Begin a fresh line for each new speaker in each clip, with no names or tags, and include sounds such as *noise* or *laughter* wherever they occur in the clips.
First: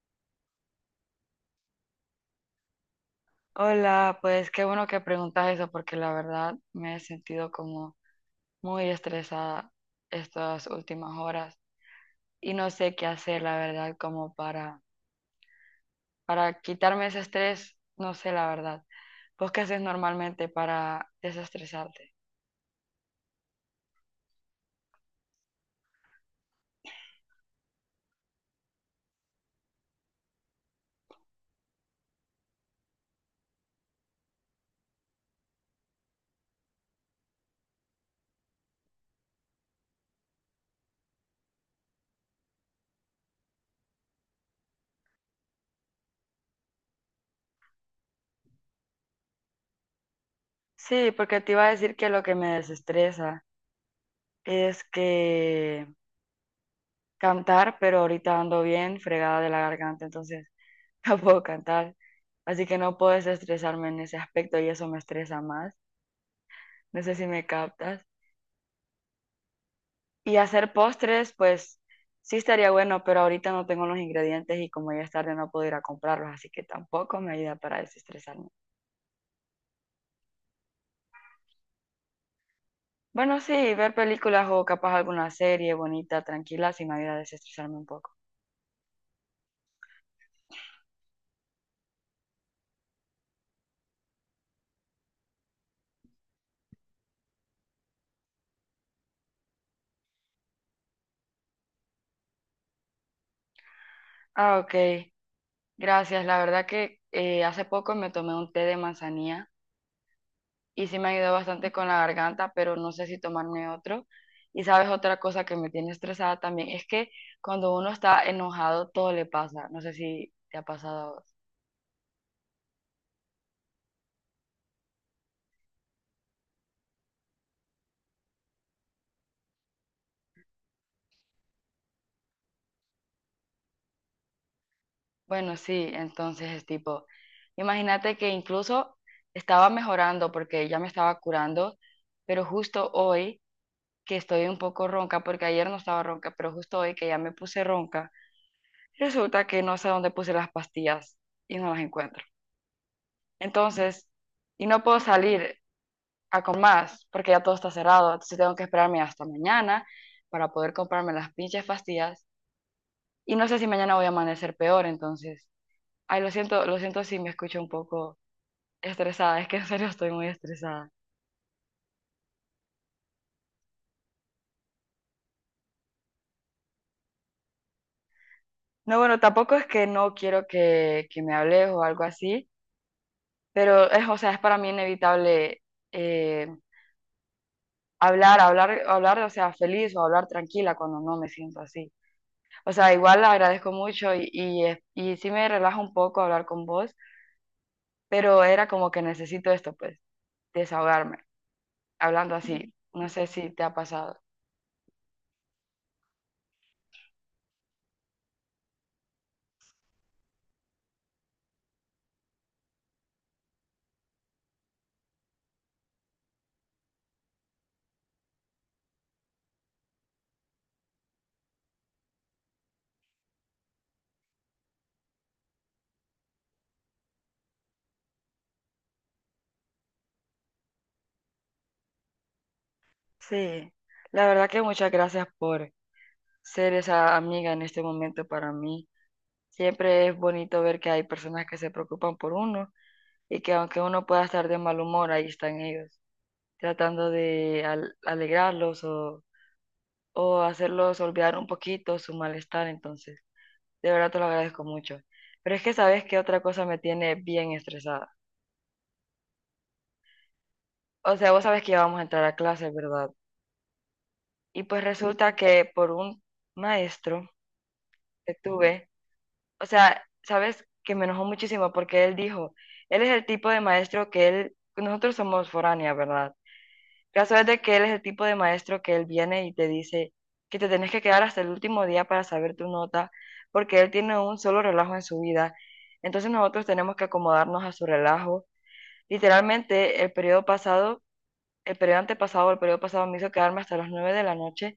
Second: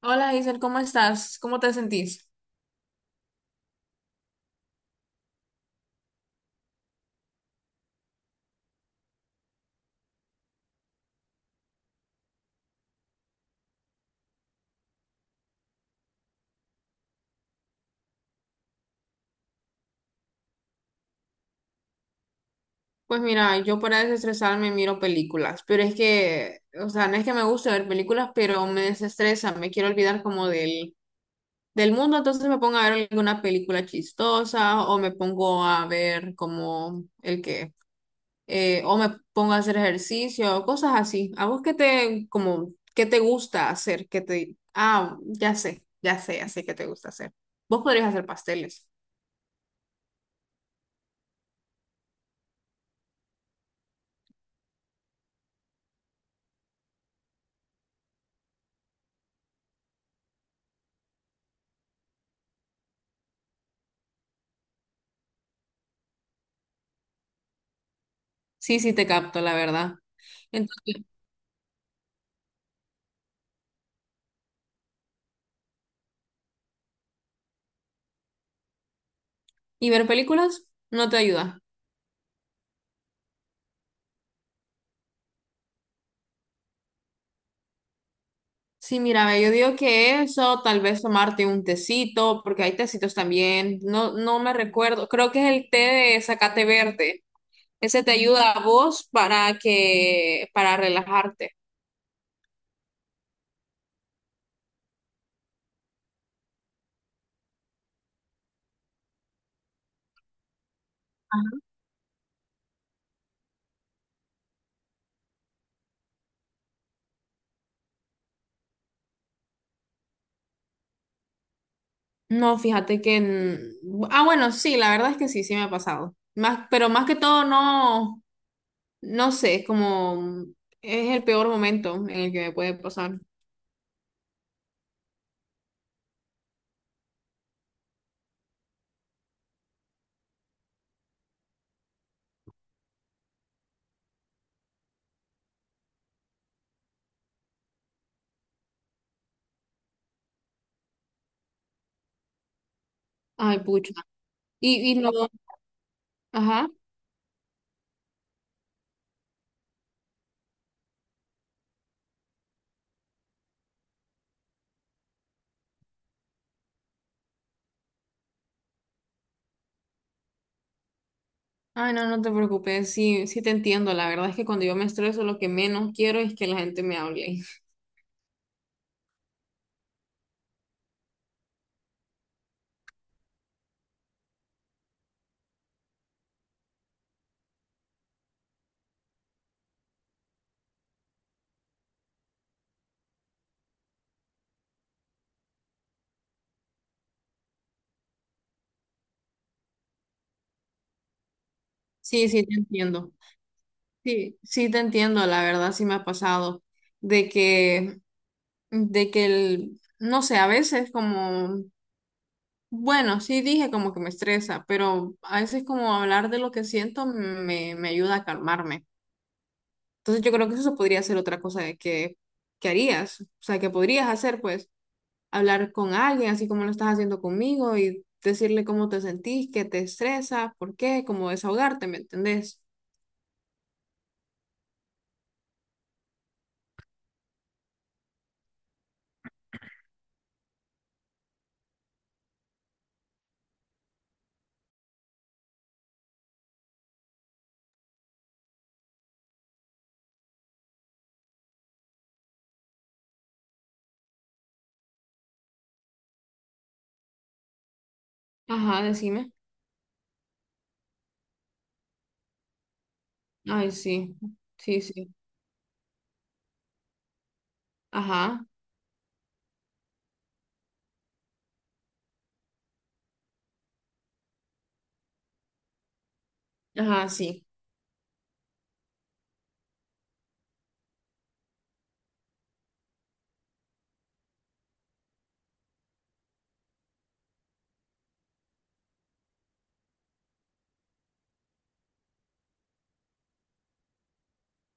Hola Giselle, ¿cómo estás? ¿Cómo te sentís?
Hola, pues qué bueno que preguntas eso porque la verdad me he sentido como muy estresada estas últimas horas y no sé qué hacer, la verdad, como para quitarme ese estrés, no sé la verdad. ¿Vos qué haces normalmente para desestresarte?
Pues mira, yo para desestresarme miro películas, pero es que, o sea, no es que me guste ver películas, pero me desestresa, me quiero olvidar como del mundo, entonces me pongo a ver alguna película chistosa o me pongo a ver como el o me pongo a hacer ejercicio, cosas así. ¿A vos qué te, como, qué te gusta hacer? ¿Qué te, ah, ya sé qué te gusta hacer. Vos podrías hacer pasteles.
Sí, porque te iba a decir que lo que me desestresa es que cantar, pero ahorita ando bien fregada de la garganta, entonces *laughs* no puedo cantar, así que no puedo desestresarme en ese aspecto y eso me estresa más. No sé si me captas.
Sí, sí, te capto, la verdad.
Y hacer
Entonces.
postres, pues sí estaría bueno, pero ahorita no tengo los ingredientes y como ya es tarde no puedo ir a comprarlos, así que tampoco me ayuda para desestresarme.
Y ver películas no te ayuda.
Bueno, sí, ver películas o capaz alguna serie bonita, tranquila, sí me ayuda a desestresarme un poco.
Sí, mira, ve, yo digo que eso, tal vez tomarte un tecito, porque hay tecitos también. No, no me recuerdo. Creo que es el té de zacate verde. Ese te ayuda a vos para para relajarte.
Ah, ok. Gracias. La verdad que hace poco me tomé un té de manzanilla y sí me ayudó bastante con la garganta, pero no sé si tomarme otro. Y sabes, otra cosa que me tiene estresada también es que cuando uno está enojado, todo le pasa. No sé si te ha pasado a vos.
No, fíjate que bueno, sí, la verdad es que sí, sí me ha pasado. Más, pero más que todo, no, no sé, como es el peor momento en el que me puede pasar.
Bueno, sí, entonces es tipo, imagínate que incluso estaba mejorando porque ya me estaba curando, pero justo hoy que estoy un poco ronca, porque ayer no estaba ronca, pero justo hoy que ya me puse ronca, resulta que no sé dónde puse las pastillas y no las encuentro.
Ay, pucha.
Entonces, y no
Y
puedo
no,
salir, a con
ajá.
más, porque ya todo está cerrado. Entonces tengo que esperarme hasta mañana para poder comprarme las pinches pastillas. Y no sé si mañana voy a amanecer peor, entonces. Ay, lo siento si me escucho un poco estresada. *laughs* Es que en serio estoy muy estresada.
Ay, no, no te preocupes, sí, sí te entiendo. La verdad es que cuando yo me estreso, lo que menos quiero es que la gente me hable. *laughs*
No, bueno, tampoco es que no quiero que me hables o algo así, pero es, o sea, es para mí inevitable eh, hablar, hablar, hablar, o sea, feliz o hablar tranquila cuando no me siento así. O sea, igual agradezco mucho y sí me relaja un poco hablar con vos, pero era como que necesito esto, pues, desahogarme,
Sí,
hablando
sí te
así. No
entiendo.
sé si te ha pasado.
Sí, sí te entiendo, la verdad sí me ha pasado de que, de que el, no sé, a veces como, bueno, sí dije como que me estresa, pero a veces como hablar de lo que siento me ayuda a calmarme. Entonces yo creo que eso podría ser otra cosa de que harías, o sea, que podrías hacer, pues. Hablar con alguien, así como lo estás haciendo conmigo, y decirle cómo te sentís, qué te estresa, por qué, como desahogarte, ¿me entendés?
Sí, la verdad que muchas gracias por ser esa amiga en este momento para mí. Siempre es bonito ver que hay personas que se preocupan por uno y que aunque uno pueda estar de mal humor, ahí están ellos, tratando de alegrarlos o hacerlos olvidar un poquito su malestar. Entonces, de verdad te lo agradezco mucho. Pero es que sabes que otra cosa me tiene bien estresada.
Ajá, decime.
O sea, vos sabes que íbamos a entrar a clase, ¿verdad?
Ay, sí,
Y
sí,
pues
sí.
resulta que por un maestro que
Ajá,
tuve, o sea, sabes que me enojó muchísimo porque él dijo, él es el tipo de maestro que él, nosotros somos foráneas, ¿verdad?
ajá,
Caso es
sí.
de que él es el tipo de maestro que él viene y te dice que te tenés que quedar hasta el último día para saber tu nota, porque él tiene un solo relajo en su vida. Entonces nosotros tenemos que acomodarnos a su relajo. Literalmente, el periodo antepasado, el periodo pasado me hizo quedarme hasta las 9 de la noche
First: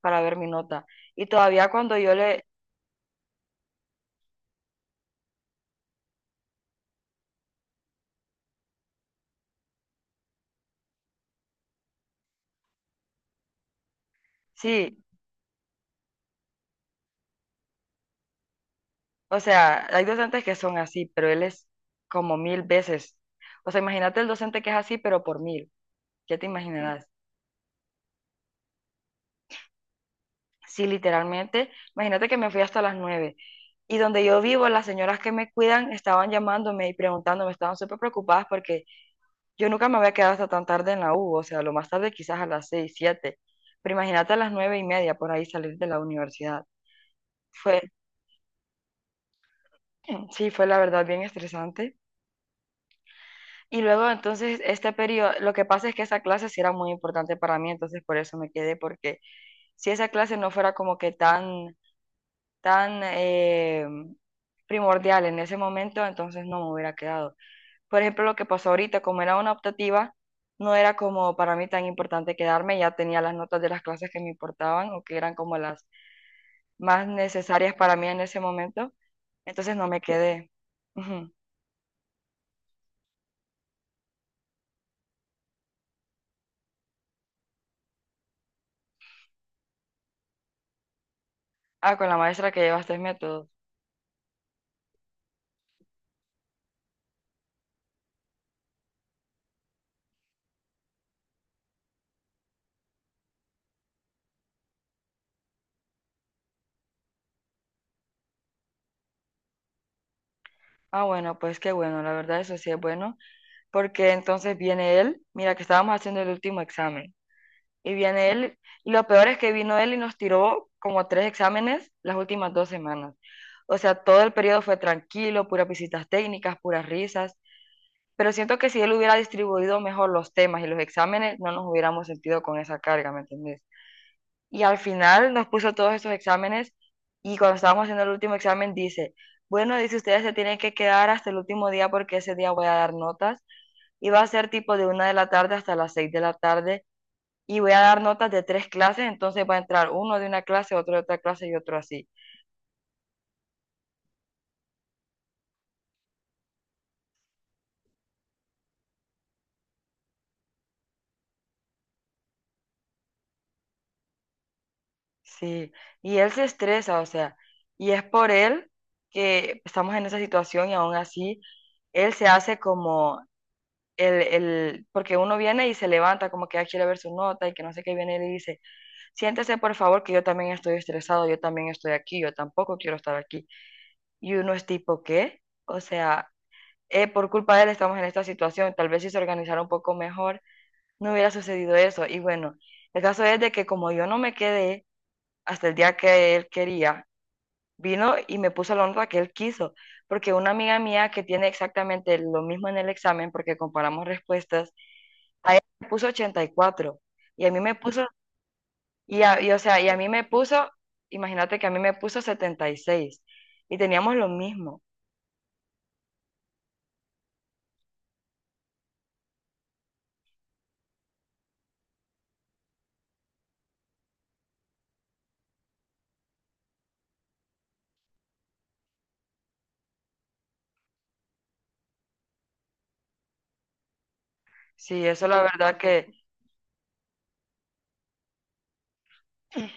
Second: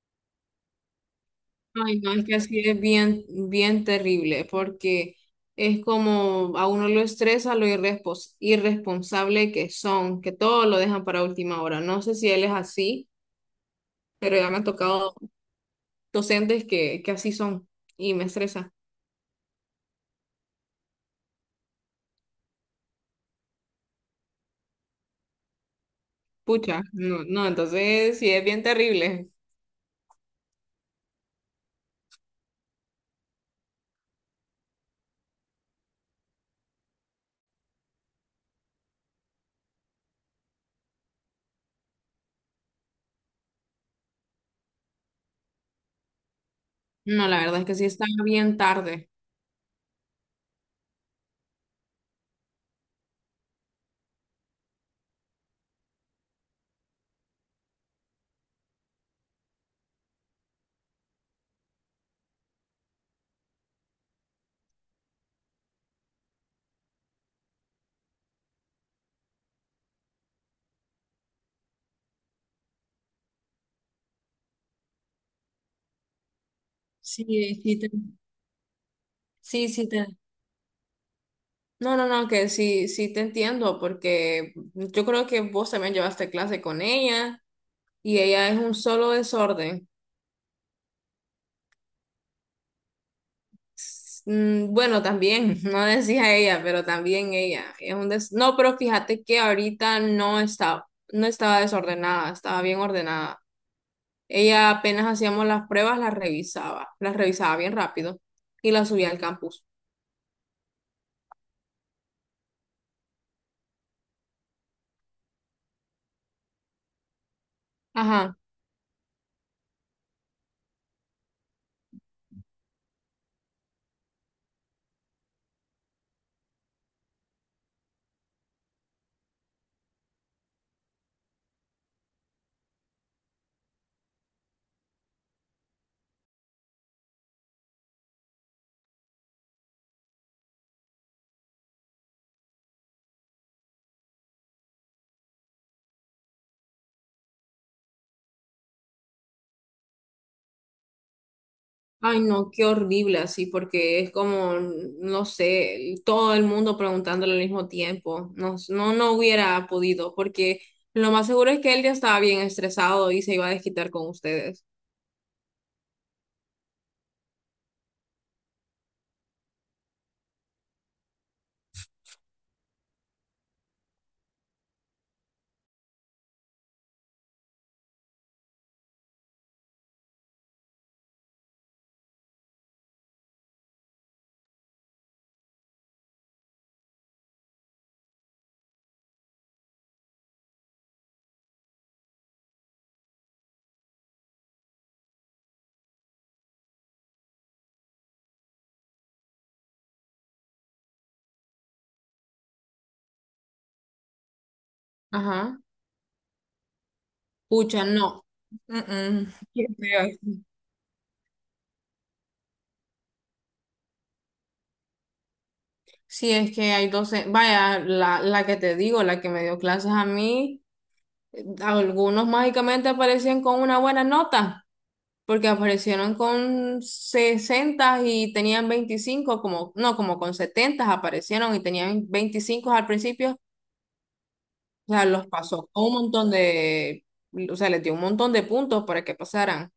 para ver mi nota. Y todavía cuando
Ay, no,
yo
es que
le,
así es bien, bien terrible, porque es como a uno lo estresa lo irresponsable que son, que todo lo dejan para última hora. No sé si él es así, pero ya me han
sí,
tocado docentes que así son y me estresa.
o sea, hay docentes que son así, pero él es como mil veces. O sea, imagínate el docente que es así, pero por mil, ya te
Pucha,
imaginarás.
no, no, entonces sí es bien terrible.
Sí, literalmente, imagínate que me fui hasta las 9. Y donde yo vivo, las señoras que me cuidan estaban llamándome y preguntándome, estaban súper preocupadas porque yo nunca me había quedado hasta tan tarde en la U, o sea, lo más tarde quizás a las 6, 7, pero imagínate a las 9:30 por ahí salir de la universidad.
No, la verdad es que
Fue,
sí está bien tarde.
*clears throat* sí, fue la verdad bien estresante. Y luego entonces este periodo, lo que pasa es que esa clase sí era muy importante para mí, entonces por eso me quedé, porque si esa clase no fuera como que tan, tan primordial en ese momento, entonces no me hubiera quedado. Por ejemplo, lo que pasó ahorita, como era una optativa, no era como para mí tan importante quedarme, ya tenía las notas de las clases que me importaban o que eran como las más
Sí,
necesarias
sí, te-
para mí en ese momento,
sí,
entonces no
sí
me
te-
quedé. Ujú.
No, no, no, que sí, sí te entiendo, porque yo creo que vos también llevaste clase con ella y ella es un solo desorden.
Ah, con la maestra que lleva tres métodos.
Bueno, también, *laughs* no decía ella, pero también ella es un des... No, pero fíjate que ahorita no estaba, no estaba desordenada, estaba bien ordenada. Ella apenas hacíamos las pruebas, las revisaba bien rápido y las subía al campus.
Ah, bueno, pues qué bueno, la verdad eso sí es bueno, porque entonces viene él, mira que estábamos haciendo el último examen. Y viene
Ajá.
él, y lo peor es que vino él y nos tiró como tres exámenes las últimas 2 semanas. O sea, todo el periodo fue tranquilo, puras visitas técnicas, puras risas, pero siento que si él hubiera distribuido mejor los temas y los exámenes, no nos hubiéramos sentido con esa carga, ¿me entendés? Y al final nos puso todos estos exámenes y cuando estábamos haciendo el último examen dice, bueno, dice ustedes se tienen que quedar hasta el último día porque ese día voy a dar notas y va a ser tipo de 1 de la tarde hasta las 6 de la tarde y voy a dar notas de tres clases, entonces va a entrar uno de una clase, otro de otra clase y otro así.
Ay, no, qué horrible así, porque es como, no sé, todo el mundo preguntándole al mismo tiempo. No, no, no hubiera podido, porque lo más seguro es que él ya estaba bien estresado y se iba a desquitar con ustedes.
Sí, y él se estresa, o sea, y es por él que estamos en esa situación y aún así él se hace como porque uno viene y se levanta como que ya quiere ver su nota y que no sé qué viene y le dice, siéntese por favor que yo también estoy estresado, yo también estoy aquí, yo tampoco quiero estar aquí. Y uno es tipo, ¿qué? O sea, por culpa de él estamos en esta situación, tal vez si se organizara un poco mejor no hubiera sucedido eso. Y bueno, el caso es de que como yo no me quedé hasta el día que él quería, vino y me puso la honra que él quiso, porque una amiga mía que tiene exactamente lo mismo en el examen, porque comparamos respuestas, a
Ajá.
él me puso 84 y a mí me
Pucha,
puso,
no. Mm-mm. Qué
y a mí
feo.
me puso, imagínate que a mí me puso 76 y teníamos lo mismo.
Sí, es que hay doce vaya, la que te digo, la que me dio clases a mí. Algunos mágicamente aparecían con una buena nota, porque aparecieron con 60 y tenían 25 como, no, como con 70 aparecieron y tenían 25 al principio, o sea,
Sí,
los
eso la
pasó
verdad
con un montón o sea, les dio un montón de puntos para que pasaran.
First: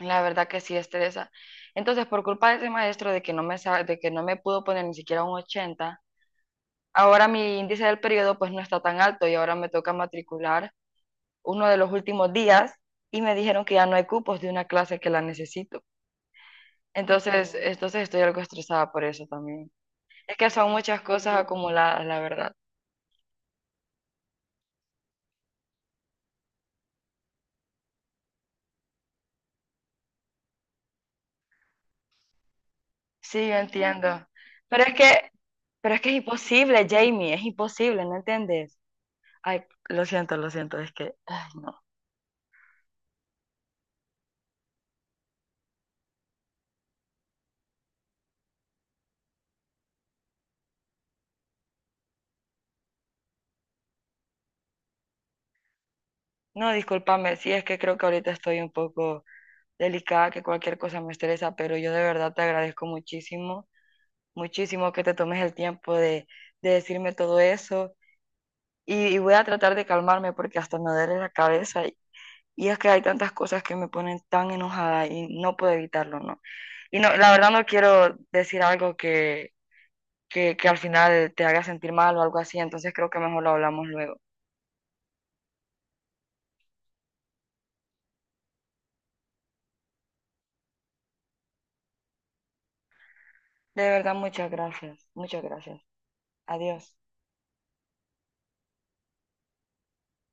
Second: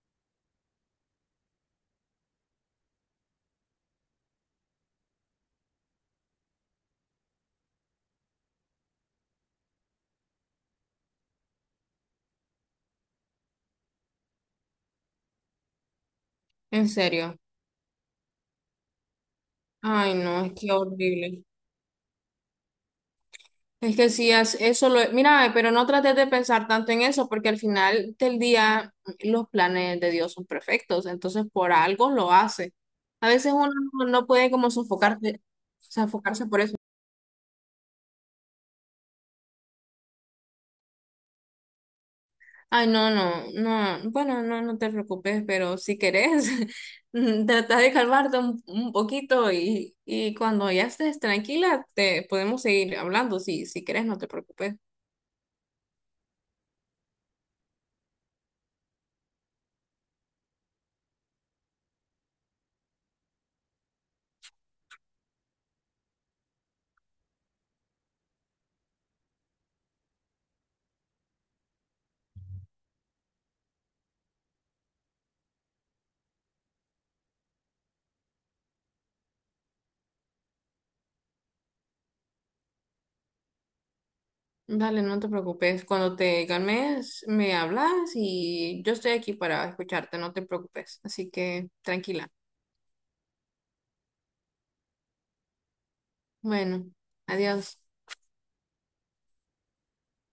la verdad que sí estresa. Entonces, por culpa de ese maestro de que no me, sa- de que no me pudo poner ni siquiera un 80. Ahora mi índice del periodo pues no está tan alto y ahora me toca matricular uno de los últimos días y me dijeron que ya no hay cupos de una clase que la necesito.
¿En serio?
Entonces, entonces estoy algo estresada por eso también.
Ay,
Es
no,
que
es
son
que
muchas cosas
horrible.
acumuladas, la verdad.
Es que sí, eso lo... Mira, pero no trates de pensar tanto en eso, porque al final del día los planes de Dios son perfectos, entonces por algo lo hace. A
Sí,
veces
yo
uno no
entiendo.
no puede como
Pero es que,
sofocarse,
pero es que es
sofocarse por eso.
imposible, Jamie, es imposible, ¿no entiendes? Ay, lo siento, es que, ay, no.
Ay, no, no, no, bueno, no, no te preocupes, pero si querés, *laughs* trata de calmarte un poquito y cuando ya estés tranquila, te podemos seguir hablando, si, si querés, no te preocupes.
No, discúlpame, sí, es que creo que ahorita estoy un poco delicada, que cualquier cosa me estresa, pero yo de verdad te agradezco muchísimo muchísimo que te tomes el tiempo de decirme todo eso y voy a tratar de calmarme porque hasta me duele la cabeza y es que hay tantas cosas que me ponen tan enojada y no puedo evitarlo, ¿no? Y no, la verdad no quiero decir algo que al final te haga sentir mal o algo así, entonces creo que mejor lo hablamos luego.
Dale, no te preocupes. Cuando te calmes, me hablas y yo estoy aquí para escucharte, no te preocupes. Así que tranquila.
De verdad, muchas gracias, muchas gracias.
Bueno,
Adiós.
adiós.